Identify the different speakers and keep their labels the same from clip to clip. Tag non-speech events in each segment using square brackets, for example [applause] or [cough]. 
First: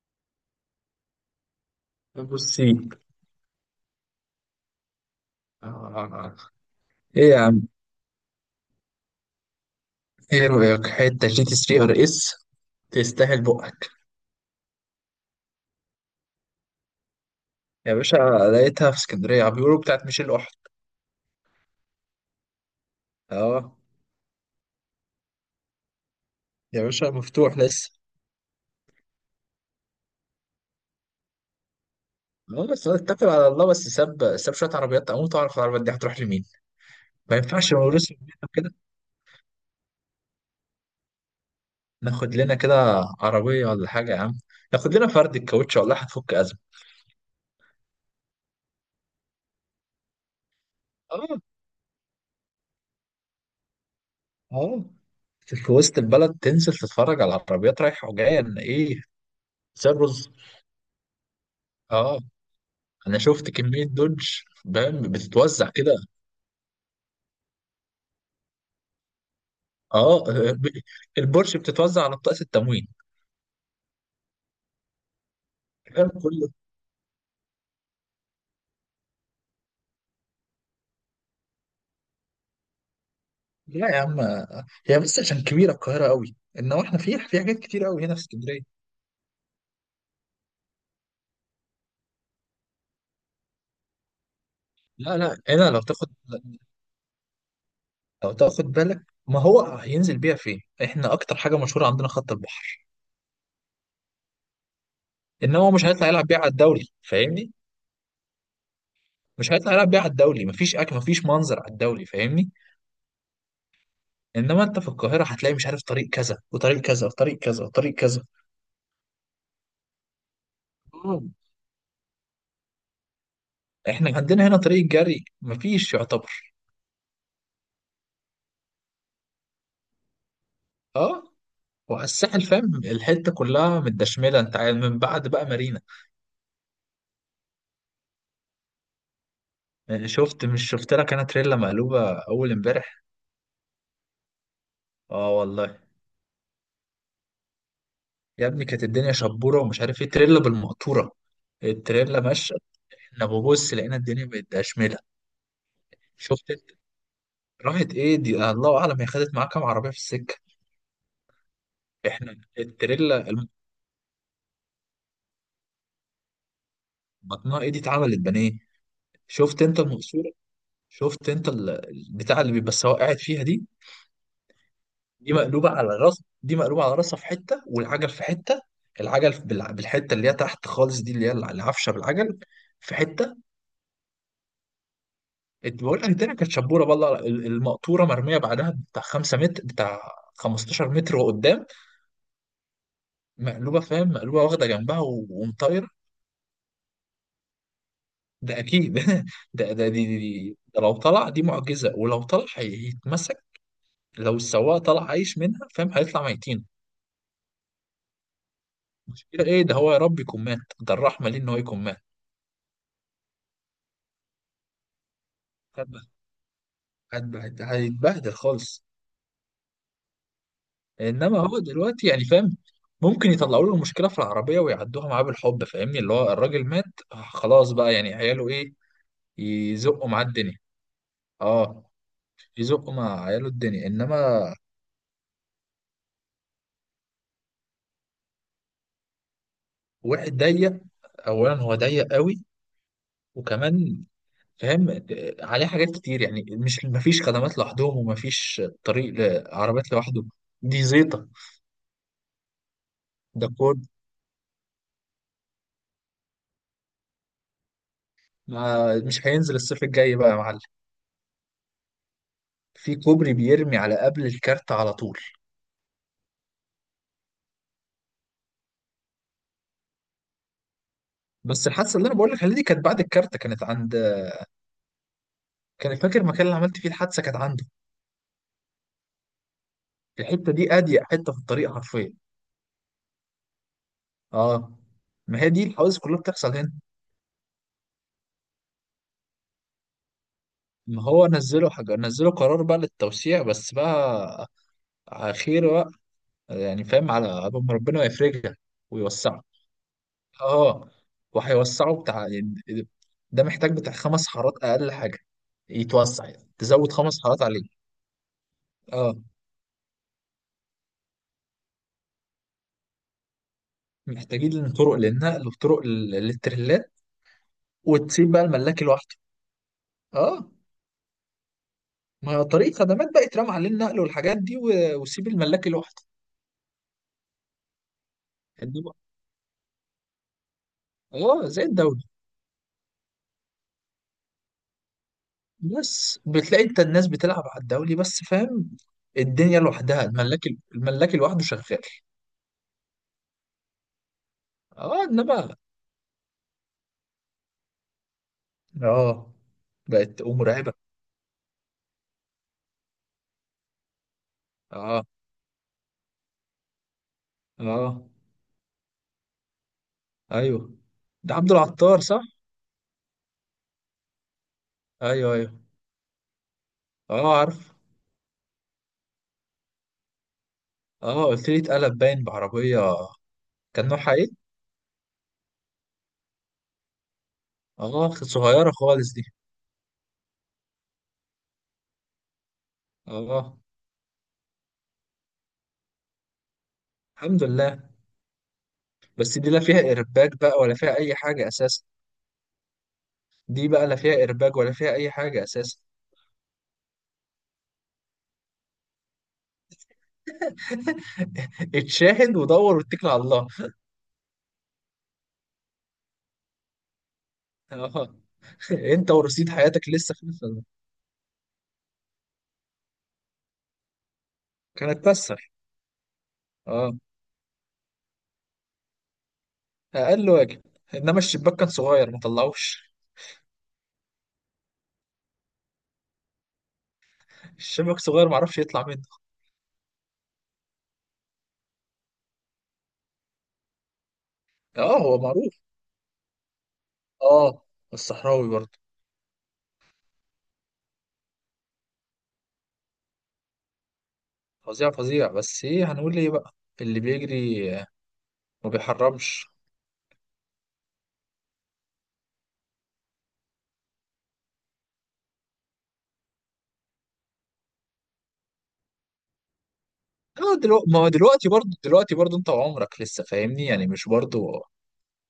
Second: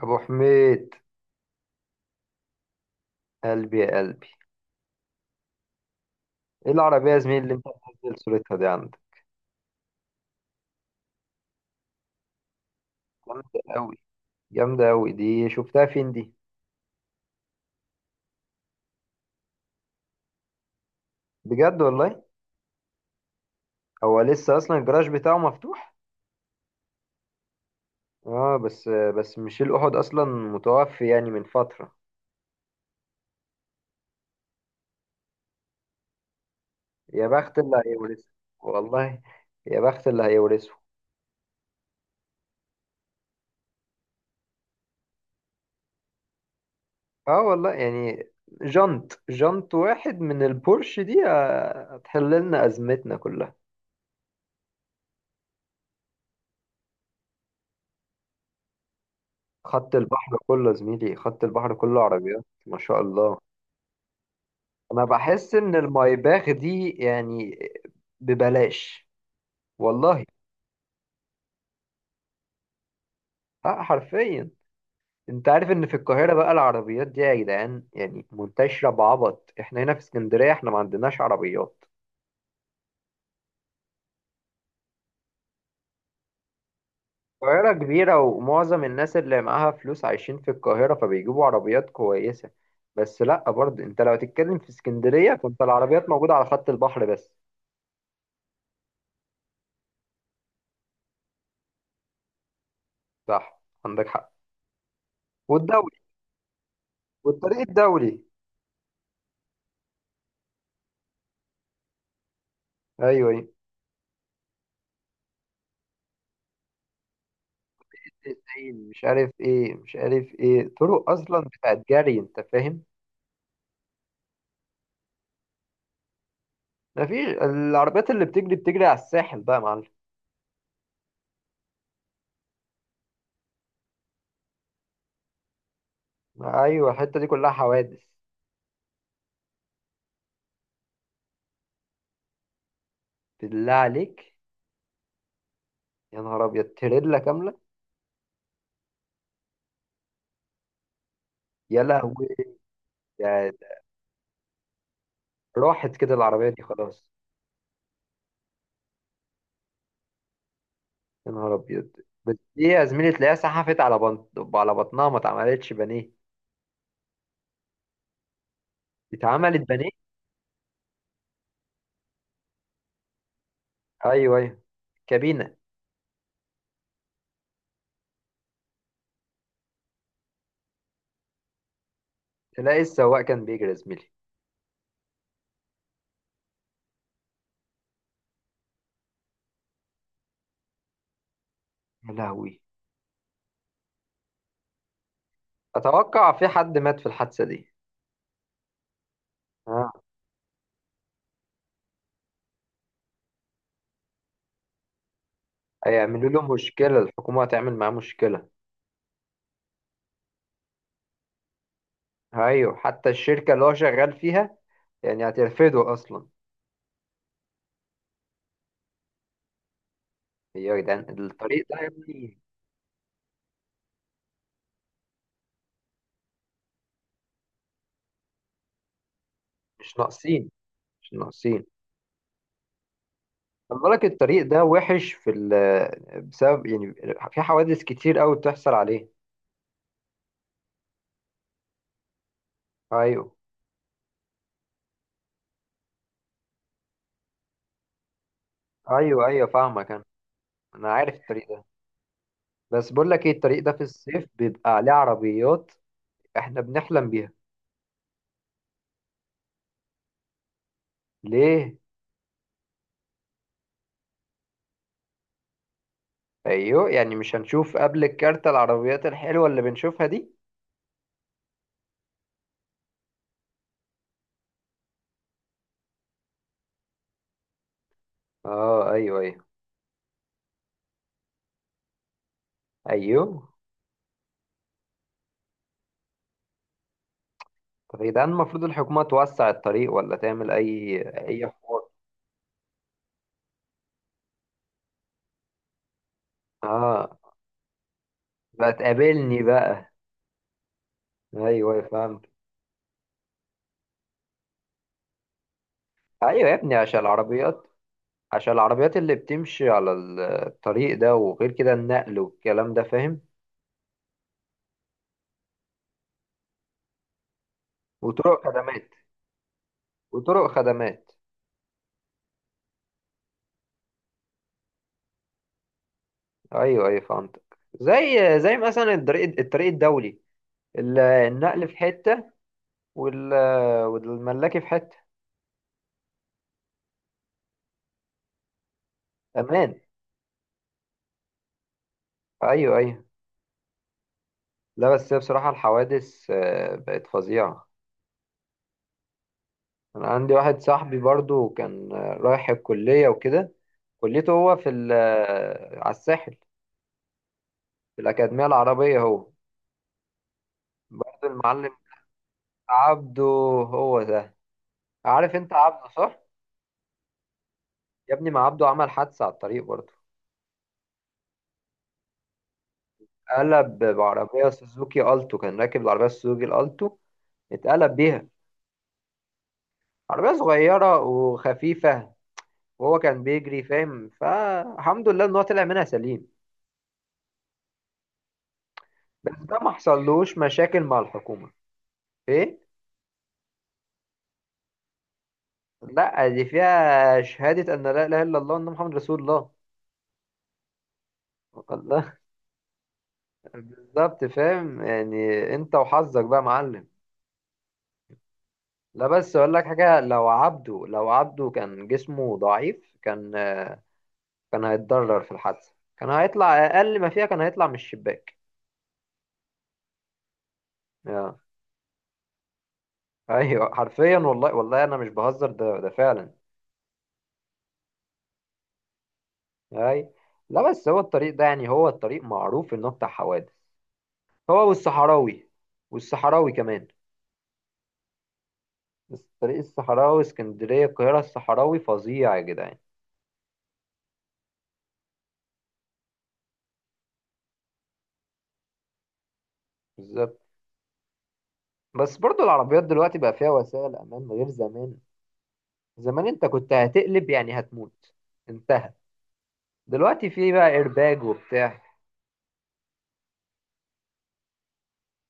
Speaker 1: ابو حميد،
Speaker 2: بصي،
Speaker 1: قلبي يا قلبي.
Speaker 2: آه.
Speaker 1: ايه العربيه يا
Speaker 2: ايه
Speaker 1: زميلي
Speaker 2: يا
Speaker 1: اللي
Speaker 2: عم،
Speaker 1: انت منزل صورتها دي عندك؟
Speaker 2: ايه رأيك حتة جي تي 3 ار اس؟ تستاهل
Speaker 1: جامده
Speaker 2: بقك
Speaker 1: قوي. جامده قوي، دي شفتها فين دي؟
Speaker 2: يا باشا. لقيتها في اسكندرية، عم بيقولوا بتاعت ميشيل أحد.
Speaker 1: بجد والله؟
Speaker 2: اه
Speaker 1: هو لسه اصلا الجراج بتاعه مفتوح؟
Speaker 2: يا باشا، مفتوح لسه.
Speaker 1: اه بس ميشيل احد اصلا متوفي يعني من فتره.
Speaker 2: اه، بس أنا اتكل على الله. بس ساب ساب شوية عربيات، اموت اعرف العربيات دي هتروح لمين.
Speaker 1: يا
Speaker 2: ما
Speaker 1: بخت
Speaker 2: ينفعش
Speaker 1: اللي
Speaker 2: نورث
Speaker 1: هيورثه.
Speaker 2: كده.
Speaker 1: والله، يا بخت اللي هيورثه.
Speaker 2: ناخد لنا كده عربية ولا حاجة يا عم، ناخد لنا فرد الكاوتش والله هتفك أزمة.
Speaker 1: اه والله يعني، جنط، جنط واحد من البورش دي
Speaker 2: اه،
Speaker 1: هتحل لنا ازمتنا كلها.
Speaker 2: اه. في وسط البلد تنزل تتفرج على العربيات رايحة وجاية، إن ايه، زي
Speaker 1: خط
Speaker 2: الرز.
Speaker 1: البحر كله يا زميلي، خط البحر كله
Speaker 2: اه،
Speaker 1: عربيات ما شاء
Speaker 2: انا
Speaker 1: الله.
Speaker 2: شفت كميه دوج، فاهم،
Speaker 1: انا بحس
Speaker 2: بتتوزع
Speaker 1: ان
Speaker 2: كده.
Speaker 1: المايباخ دي يعني ببلاش والله.
Speaker 2: اه. ب- البورش بتتوزع على بطاقه التموين،
Speaker 1: اه حرفيا. انت عارف ان في
Speaker 2: فاهم
Speaker 1: القاهرة
Speaker 2: كله.
Speaker 1: بقى العربيات دي يا جدعان يعني منتشرة بعبط، احنا هنا في اسكندرية احنا ما عندناش عربيات.
Speaker 2: لا يا عم، هي بس عشان كبيره القاهره قوي. انما احنا في حاجات
Speaker 1: القاهرة
Speaker 2: كتير قوي هنا
Speaker 1: كبيرة
Speaker 2: في اسكندريه.
Speaker 1: ومعظم الناس اللي معاها فلوس عايشين في القاهرة فبيجيبوا عربيات كويسة. بس لا برضه انت لو تتكلم في
Speaker 2: لا
Speaker 1: اسكندرية
Speaker 2: لا،
Speaker 1: فانت
Speaker 2: هنا
Speaker 1: العربيات موجودة على خط البحر بس.
Speaker 2: لو تاخد بالك، ما هو هينزل بيها فين؟ احنا اكتر حاجه مشهوره عندنا خط البحر.
Speaker 1: صح، عندك حق.
Speaker 2: انما هو مش
Speaker 1: والدولي،
Speaker 2: هيطلع يلعب بيها على الدوري، فاهمني.
Speaker 1: والطريق الدولي.
Speaker 2: مش هيطلع يلعب بيها على الدوري، مفيش اكل مفيش منظر على الدوري، فاهمني.
Speaker 1: ايوه، أيوة.
Speaker 2: انما انت في القاهره هتلاقي مش عارف طريق كذا وطريق كذا وطريق كذا وطريق
Speaker 1: الزين مش عارف ايه، مش عارف ايه، طرق
Speaker 2: كذا.
Speaker 1: اصلا بتاعت جري انت فاهم.
Speaker 2: احنا عندنا هنا طريق جري مفيش، يعتبر.
Speaker 1: مفيش. العربيات اللي بتجري بتجري على الساحل بقى يا معلم.
Speaker 2: اه. وعلى الساحل فاهم، الحته كلها متدشمله. انت عارف من بعد بقى مارينا،
Speaker 1: ايوه، الحته دي كلها حوادث.
Speaker 2: يعني شفت، مش شفت لك انا تريلا مقلوبه اول امبارح؟
Speaker 1: بالله عليك.
Speaker 2: اه والله.
Speaker 1: يا نهار ابيض، تريلا كامله.
Speaker 2: يا ابني، كانت الدنيا شبوره ومش عارف ايه، تريلا بالمقطوره،
Speaker 1: يا
Speaker 2: التريلا
Speaker 1: لهوي.
Speaker 2: ماشيه. احنا ببص
Speaker 1: ده
Speaker 2: لقينا الدنيا متدشمله.
Speaker 1: راحت كده العربيه
Speaker 2: شفت
Speaker 1: دي
Speaker 2: انت؟
Speaker 1: خلاص.
Speaker 2: راحت ايه دي، الله اعلم هي خدت معاها كام عربيه في السكه.
Speaker 1: يا نهار ابيض. بس
Speaker 2: احنا
Speaker 1: دي يا زميلي
Speaker 2: التريلا
Speaker 1: تلاقيها سحفت على بنط، على بطنها، ما اتعملتش بانيه.
Speaker 2: بطنها ايه؟ دي اتعملت بانيه.
Speaker 1: اتعملت
Speaker 2: شفت انت
Speaker 1: بانيه.
Speaker 2: المقصوره؟ شفت انت البتاع اللي بيبقى السواق قاعد فيها دي؟
Speaker 1: ايوه ايوه.
Speaker 2: دي
Speaker 1: كابينه.
Speaker 2: مقلوبة على الراس، دي مقلوبة على راسها في حتة، والعجل في حتة. العجل بالحتة اللي هي تحت خالص، دي اللي هي العفشة بالعجل
Speaker 1: تلاقي
Speaker 2: في
Speaker 1: السواق
Speaker 2: حتة.
Speaker 1: كان بيجري يا زميلي.
Speaker 2: بقول لك الدنيا كانت شبورة، بالله المقطورة مرمية بعدها بتاع 5 متر، بتاع 15 متر وقدام
Speaker 1: يا لهوي.
Speaker 2: مقلوبة، فاهم، مقلوبة واخدة جنبها ومطايرة.
Speaker 1: اتوقع في حد مات في الحادثه دي.
Speaker 2: ده أكيد. [laughs] ده لو طلع دي معجزة، ولو طلع هيتمسك. لو السواق طلع عايش منها، فاهم، هيطلع
Speaker 1: هيعملوا له
Speaker 2: ميتين.
Speaker 1: مشكلة، الحكومة هتعمل معاه مشكلة.
Speaker 2: مشكلة إيه؟ ده هو يا رب يكون مات، ده الرحمة ليه إن هو يكون
Speaker 1: أيوة، حتى الشركة اللي هو شغال فيها يعني هترفضه
Speaker 2: مات.
Speaker 1: أصلا.
Speaker 2: هيتبهدل خالص.
Speaker 1: يا جدعان
Speaker 2: انما هو
Speaker 1: الطريق ده يا
Speaker 2: دلوقتي يعني
Speaker 1: ابني.
Speaker 2: فاهم، ممكن يطلعوا له المشكله في العربيه ويعدوها معاه بالحب، فاهمني، اللي هو الراجل مات، آه، خلاص بقى يعني، عياله ايه،
Speaker 1: مش
Speaker 2: يزقوا معاه
Speaker 1: ناقصين،
Speaker 2: الدنيا.
Speaker 1: مش ناقصين.
Speaker 2: اه، يزقوا مع عياله
Speaker 1: خلي
Speaker 2: الدنيا،
Speaker 1: بالك
Speaker 2: انما.
Speaker 1: الطريق ده وحش في بسبب يعني في حوادث كتير أوي بتحصل عليه.
Speaker 2: واحد ضيق، اولا هو ضيق قوي،
Speaker 1: أيوة،
Speaker 2: وكمان فاهم، عليه حاجات كتير، يعني مش مفيش خدمات لوحدهم ومفيش طريق
Speaker 1: أيوة، أيوة، فاهمك
Speaker 2: لعربيات
Speaker 1: أنا.
Speaker 2: لوحده. دي
Speaker 1: أنا عارف
Speaker 2: زيطه.
Speaker 1: الطريق ده. بس بقول لك إيه،
Speaker 2: ده
Speaker 1: الطريق ده
Speaker 2: كود.
Speaker 1: في الصيف بيبقى عليه عربيات إحنا بنحلم بيها.
Speaker 2: مش هينزل الصيف الجاي بقى يا معلم.
Speaker 1: ليه؟
Speaker 2: في كوبري بيرمي على قبل الكارت على طول.
Speaker 1: أيوة، يعني مش هنشوف قبل الكارتة العربيات الحلوة اللي بنشوفها دي.
Speaker 2: بس الحادثه اللي انا بقول لك عليها دي كانت بعد الكارت، كانت عند، كان فاكر المكان اللي عملت فيه الحادثه كانت عنده.
Speaker 1: اه، ايوه، ايوه،
Speaker 2: الحته دي اضيق حته في الطريق حرفيا.
Speaker 1: ايوه.
Speaker 2: اه، ما هي دي الحوادث كلها بتحصل هنا.
Speaker 1: طب يا جدعان المفروض الحكومة توسع الطريق ولا تعمل اي،
Speaker 2: ما هو
Speaker 1: اي
Speaker 2: نزلوا
Speaker 1: حوار.
Speaker 2: حاجه، نزلوا قرار بقى للتوسيع، بس بقى على خير بقى، يعني فاهم،
Speaker 1: اه،
Speaker 2: على قبل ما ربنا يفرجها
Speaker 1: بقى تقابلني
Speaker 2: ويوسعها.
Speaker 1: بقى.
Speaker 2: اه،
Speaker 1: ايوه، أيوة،
Speaker 2: وهيوسعوا
Speaker 1: فهمت.
Speaker 2: بتاع يعني. ده محتاج بتاع 5 حارات اقل حاجه، يتوسع يعني.
Speaker 1: ايوه يا ابني،
Speaker 2: تزود
Speaker 1: عشان
Speaker 2: 5 حارات عليه.
Speaker 1: العربيات عشان العربيات اللي
Speaker 2: اه،
Speaker 1: بتمشي على الطريق ده، وغير كده النقل والكلام ده فاهم.
Speaker 2: محتاجين طرق للنقل وطرق للتريلات، وتسيب بقى
Speaker 1: وطرق
Speaker 2: الملاك
Speaker 1: خدمات،
Speaker 2: لوحده.
Speaker 1: وطرق
Speaker 2: اه،
Speaker 1: خدمات.
Speaker 2: ما طريق خدمات بقى يترمى عليه النقل والحاجات دي، وسيب الملاك لوحده.
Speaker 1: ايوه ايوه فهمت. زي
Speaker 2: إنما-
Speaker 1: مثلا الطريق الدولي.
Speaker 2: اه، زي
Speaker 1: النقل في
Speaker 2: الدولي.
Speaker 1: حتة، والملاكي في حتة.
Speaker 2: بس بتلاقي انت الناس بتلعب على الدولي بس، فاهم. الدنيا
Speaker 1: امان.
Speaker 2: لوحدها الملاك، الملاك لوحده شغال.
Speaker 1: ايوه ايوه. لا
Speaker 2: اه،
Speaker 1: بس هي بصراحة
Speaker 2: انما.
Speaker 1: الحوادث بقت فظيعة.
Speaker 2: اه،
Speaker 1: أنا
Speaker 2: بقت
Speaker 1: عندي واحد
Speaker 2: مرعبة.
Speaker 1: صاحبي برضو كان رايح الكلية وكده. كليته هو في
Speaker 2: اه،
Speaker 1: على الساحل، في
Speaker 2: اه،
Speaker 1: الأكاديمية العربية هو.
Speaker 2: ايوه.
Speaker 1: برضو
Speaker 2: ده عبد
Speaker 1: المعلم
Speaker 2: العطار، صح؟
Speaker 1: عبده. هو ده.
Speaker 2: ايوه،
Speaker 1: عارف أنت
Speaker 2: ايوه.
Speaker 1: عبده، صح؟
Speaker 2: اه عارف.
Speaker 1: يا ابني ما عبده عمل حادثة على الطريق برضو.
Speaker 2: اه، قلت لي اتقلب باين بعربية.
Speaker 1: قلب
Speaker 2: كان نوعها ايه؟
Speaker 1: بعربية سوزوكي ألتو، كان راكب العربية سوزوكي الألتو. اتقلب
Speaker 2: اه،
Speaker 1: بيها.
Speaker 2: صغيرة خالص دي.
Speaker 1: عربية صغيرة وخفيفة. وهو كان
Speaker 2: اه،
Speaker 1: بيجري فاهم، فالحمد لله إن هو طلع منها سليم.
Speaker 2: الحمد لله.
Speaker 1: بس
Speaker 2: بس دي
Speaker 1: ده
Speaker 2: لا
Speaker 1: ما
Speaker 2: فيها ايرباج
Speaker 1: حصلوش
Speaker 2: بقى ولا
Speaker 1: مشاكل مع
Speaker 2: فيها اي حاجة
Speaker 1: الحكومة.
Speaker 2: اساسا.
Speaker 1: ايه.
Speaker 2: دي بقى لا فيها ايرباج ولا فيها اي حاجة اساسا.
Speaker 1: لا دي فيها شهادة ان لا اله الا الله وان محمد رسول الله. الله.
Speaker 2: اتشاهد ودور واتكل على الله.
Speaker 1: [laughs] بالظبط، فاهم يعني. انت وحظك بقى يا معلم.
Speaker 2: اه. [laughs]
Speaker 1: لا
Speaker 2: انت
Speaker 1: بس
Speaker 2: ورصيد
Speaker 1: اقول لك
Speaker 2: حياتك
Speaker 1: حاجة،
Speaker 2: لسه في
Speaker 1: لو
Speaker 2: الفيلم.
Speaker 1: عبده لو عبده كان جسمه ضعيف، كان
Speaker 2: كانت
Speaker 1: هيتضرر في
Speaker 2: تكسر،
Speaker 1: الحادثة، كان هيطلع
Speaker 2: اه،
Speaker 1: اقل ما فيها، كان هيطلع من الشباك.
Speaker 2: اقل واجب. انما
Speaker 1: آه.
Speaker 2: الشباك كان صغير ما طلعوش،
Speaker 1: ايوه حرفيا، والله والله انا مش بهزر، ده فعلا.
Speaker 2: الشباك صغير ما عرفش يطلع منه.
Speaker 1: اي. لا بس هو الطريق ده يعني، هو الطريق معروف انه بتاع حوادث. هو
Speaker 2: اه هو
Speaker 1: والصحراوي.
Speaker 2: معروف.
Speaker 1: والصحراوي كمان.
Speaker 2: اه، الصحراوي برضه
Speaker 1: بس طريق الصحراوي، اسكندرية القاهرة، الصحراوي فظيع يا جدعان.
Speaker 2: فظيع فظيع. بس ايه هنقول ايه بقى، اللي بيجري ما بيحرمش.
Speaker 1: بالظبط. بس برضو العربيات دلوقتي بقى فيها وسائل أمان غير زمان. زمان أنت كنت هتقلب يعني هتموت. انتهى. دلوقتي في
Speaker 2: اه،
Speaker 1: بقى
Speaker 2: دلوقتي ما هو
Speaker 1: إيرباج
Speaker 2: دلوقتي برضه
Speaker 1: وبتاع.
Speaker 2: دلوقتي برضه، انت وعمرك لسه فاهمني، يعني مش برضه،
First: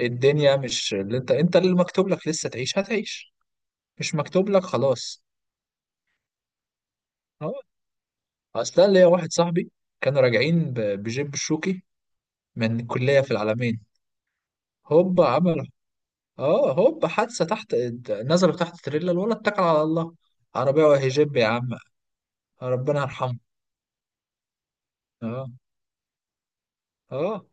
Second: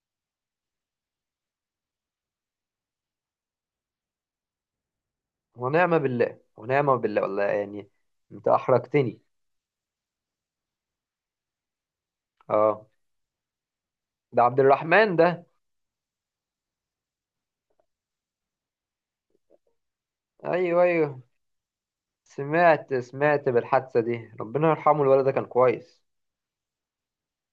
Speaker 2: الدنيا مش اللي انت اللي مكتوب لك لسه تعيش هتعيش، مش مكتوب لك خلاص.
Speaker 1: ونعمة بالله، ونعمة بالله والله
Speaker 2: اه.
Speaker 1: يعني. أنت
Speaker 2: اصل انا ليا
Speaker 1: أحرجتني.
Speaker 2: واحد صاحبي، كانوا راجعين بجيب الشوكي من
Speaker 1: أه.
Speaker 2: الكلية في العلمين،
Speaker 1: ده عبد الرحمن
Speaker 2: هوب
Speaker 1: ده.
Speaker 2: عمل، اه، هوب حادثة تحت. نزلوا تحت تريلا، الولد اتكل على الله،
Speaker 1: أيوه
Speaker 2: عربية وهي
Speaker 1: أيوه.
Speaker 2: جيب يا عم.
Speaker 1: سمعت،
Speaker 2: ربنا يرحمه.
Speaker 1: سمعت بالحادثة دي، ربنا يرحمه، الولد ده كان
Speaker 2: اه،
Speaker 1: كويس.
Speaker 2: اه.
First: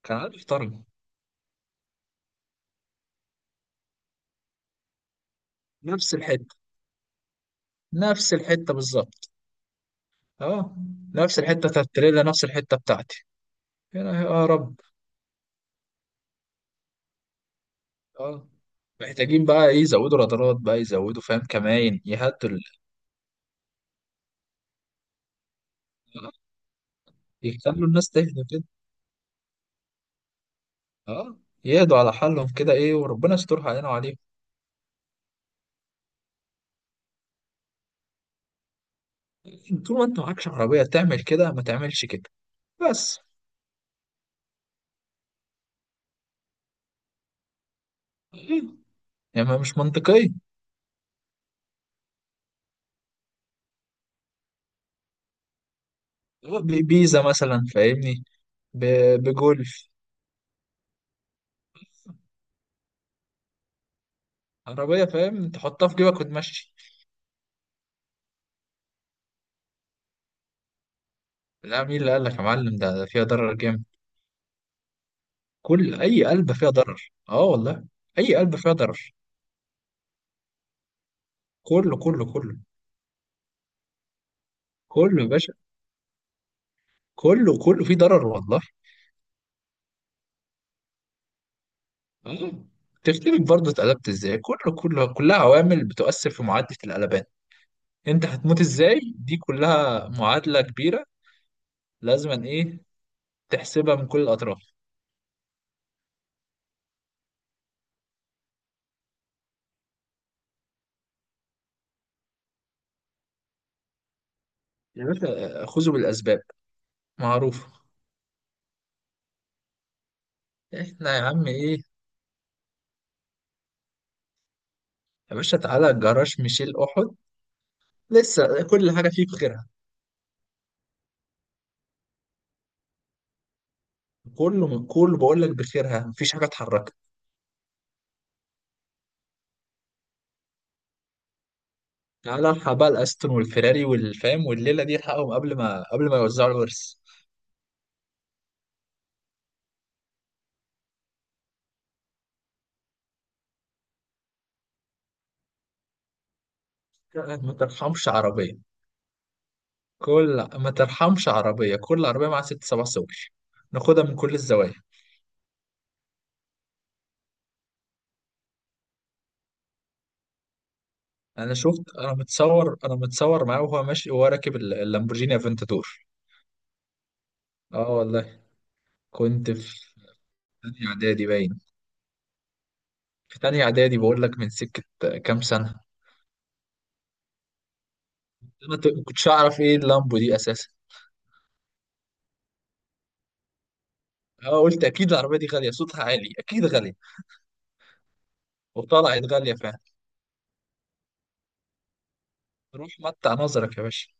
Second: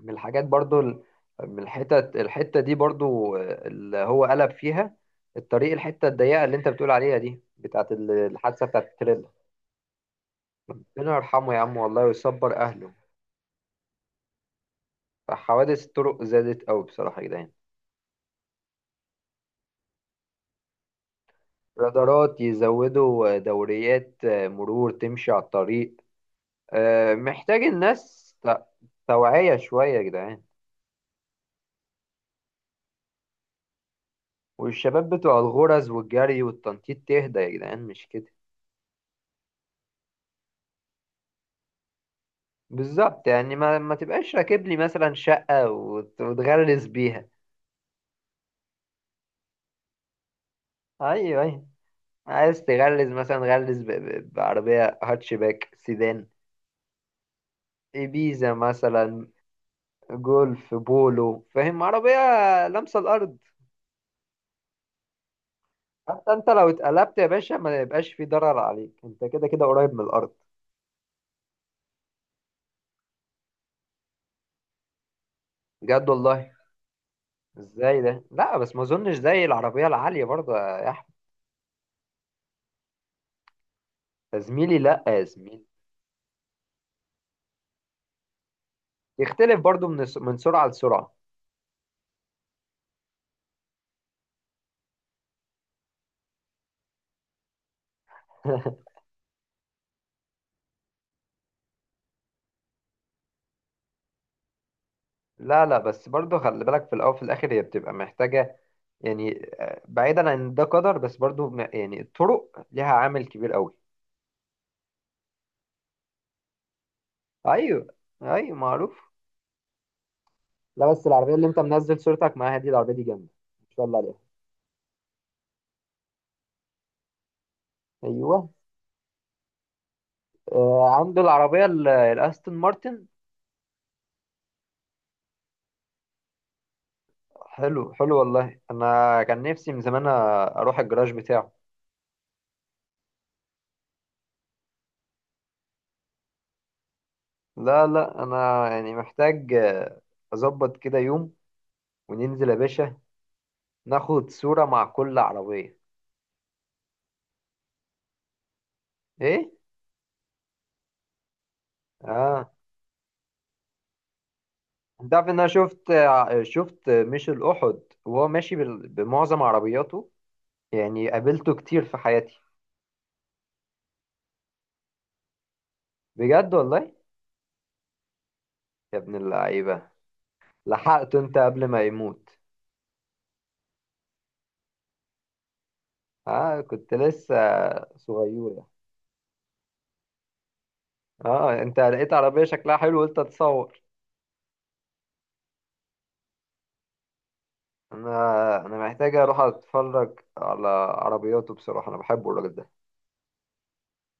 Speaker 1: من
Speaker 2: كان
Speaker 1: الحاجات
Speaker 2: عارف
Speaker 1: برضو
Speaker 2: طرنه.
Speaker 1: من الحتة دي برضو اللي هو قلب فيها. الطريق، الحتة
Speaker 2: نفس
Speaker 1: الضيقة اللي
Speaker 2: الحتة،
Speaker 1: انت بتقول عليها دي بتاعت
Speaker 2: نفس
Speaker 1: الحادثة
Speaker 2: الحتة
Speaker 1: بتاعت التريلا.
Speaker 2: بالظبط. اه،
Speaker 1: ربنا
Speaker 2: نفس
Speaker 1: يرحمه يا
Speaker 2: الحته
Speaker 1: عم
Speaker 2: بتاعت
Speaker 1: والله،
Speaker 2: التريلا نفس
Speaker 1: ويصبر
Speaker 2: الحته
Speaker 1: أهله.
Speaker 2: بتاعتي، هنا يا رب.
Speaker 1: فحوادث الطرق زادت أوي بصراحة يا جدعان.
Speaker 2: اه، محتاجين بقى ايه، يزودوا رادارات بقى، يزودوا فاهم كمان،
Speaker 1: رادارات،
Speaker 2: يهدوا ال-
Speaker 1: يزودوا دوريات مرور تمشي على الطريق.
Speaker 2: آه،
Speaker 1: محتاج
Speaker 2: يخلوا الناس
Speaker 1: الناس
Speaker 2: تهدى كده.
Speaker 1: توعية شوية يا جدعان.
Speaker 2: اه، يهدوا على حالهم كده ايه، وربنا يسترها علينا وعليهم.
Speaker 1: والشباب بتوع الغرز والجري والتنطيط تهدى يا جدعان، مش كده؟
Speaker 2: طول ما انت معكش عربيه تعمل كده، ما تعملش كده. بس
Speaker 1: بالظبط، يعني ما تبقاش راكب لي مثلا شقة وتغلس بيها.
Speaker 2: إيه؟ يعني ما مش منطقيه.
Speaker 1: ايوه ايوه. عايز تغلس مثلا، غلس بعربية هاتشباك سيدان.
Speaker 2: بيزا مثلا فاهمني،
Speaker 1: إبيزا مثلا.
Speaker 2: بجولف.
Speaker 1: جولف، بولو، فاهم؟ عربية لامسة الأرض.
Speaker 2: عربيه فاهم تحطها في جيبك
Speaker 1: حتى أنت لو
Speaker 2: وتمشي.
Speaker 1: اتقلبت يا باشا ما يبقاش في ضرر عليك، أنت كده كده قريب من الأرض.
Speaker 2: لا، مين اللي قال لك يا معلم؟ ده فيها ضرر جامد. كل
Speaker 1: بجد
Speaker 2: اي
Speaker 1: والله.
Speaker 2: علبه فيها ضرر، اه والله.
Speaker 1: ازاي ده؟
Speaker 2: اي علبه
Speaker 1: لا
Speaker 2: فيها
Speaker 1: بس ما
Speaker 2: ضرر،
Speaker 1: أظنش زي العربية العالية برضه يا أحمد.
Speaker 2: كله كله كله،
Speaker 1: يا زميلي، لا
Speaker 2: كله
Speaker 1: يا
Speaker 2: يا باشا،
Speaker 1: زميلي.
Speaker 2: كله كله فيه ضرر والله.
Speaker 1: يختلف برضه من من سرعة لسرعة.
Speaker 2: آه. تفتكر برضه اتقلبت ازاي؟ كله كله كلها عوامل بتؤثر في معادله القلبان. انت هتموت
Speaker 1: [laughs]
Speaker 2: ازاي، دي كلها معادله كبيره، لازم ايه، تحسبها من كل الاطراف.
Speaker 1: لا لا، بس برضه خلي بالك، في الاول وفي الاخر هي بتبقى محتاجه. يعني بعيدا عن ده قدر، بس برضه يعني الطرق ليها عامل كبير قوي.
Speaker 2: يا باشا، خذوا بالاسباب، معروف.
Speaker 1: ايوه ايوه معروف. لا بس
Speaker 2: احنا يا
Speaker 1: العربيه اللي
Speaker 2: عم
Speaker 1: انت
Speaker 2: ايه،
Speaker 1: منزل صورتك معاها دي، العربيه دي جامده ما شاء الله عليها.
Speaker 2: يا باشا، تعالى جراج ميشيل احد،
Speaker 1: ايوه.
Speaker 2: لسه كل حاجه فيه بخيرها.
Speaker 1: آه، عنده العربيه الاستون مارتن.
Speaker 2: كله كله بقول لك بخيرها، مفيش حاجه اتحركت.
Speaker 1: حلو حلو، والله انا كان نفسي من زمان اروح الجراج بتاعه.
Speaker 2: تعالى الحق بقى الاستون والفيراري والفام والليله دي، الحقهم قبل ما يوزعوا الورث.
Speaker 1: لا لا، انا يعني محتاج اظبط كده يوم وننزل يا باشا، ناخد صوره مع كل عربيه.
Speaker 2: ما ترحمش عربيه،
Speaker 1: ايه؟
Speaker 2: كل ما ترحمش عربيه، كل عربيه معاها
Speaker 1: اه
Speaker 2: ست سبع سواق، ناخدها من كل الزوايا.
Speaker 1: انت عارف ان انا شفت شفت ميشيل احد وهو ماشي بمعظم عربياته، يعني قابلته كتير في حياتي.
Speaker 2: انا متصور معاه، وهو ماشي وهو راكب اللامبورجيني افنتادور.
Speaker 1: بجد والله؟
Speaker 2: اه والله.
Speaker 1: يا ابن
Speaker 2: كنت في
Speaker 1: اللعيبه.
Speaker 2: تانية
Speaker 1: لحقته
Speaker 2: اعدادي
Speaker 1: انت
Speaker 2: باين،
Speaker 1: قبل ما يموت.
Speaker 2: في تانية اعدادي بقول لك، من سكه كام سنه.
Speaker 1: اه، كنت لسه صغيره.
Speaker 2: انا ما كنتش اعرف ايه اللامبو دي اساسا.
Speaker 1: اه انت لقيت عربيه شكلها حلو قلت اتصور.
Speaker 2: اه، قلت اكيد العربيه دي غاليه، صوتها عالي اكيد غاليه.
Speaker 1: انا انا محتاج
Speaker 2: وطلعت
Speaker 1: اروح
Speaker 2: غاليه فعلا.
Speaker 1: اتفرج على عربياته، بصراحه انا بحبه الراجل ده.
Speaker 2: روح متع نظرك يا باشا.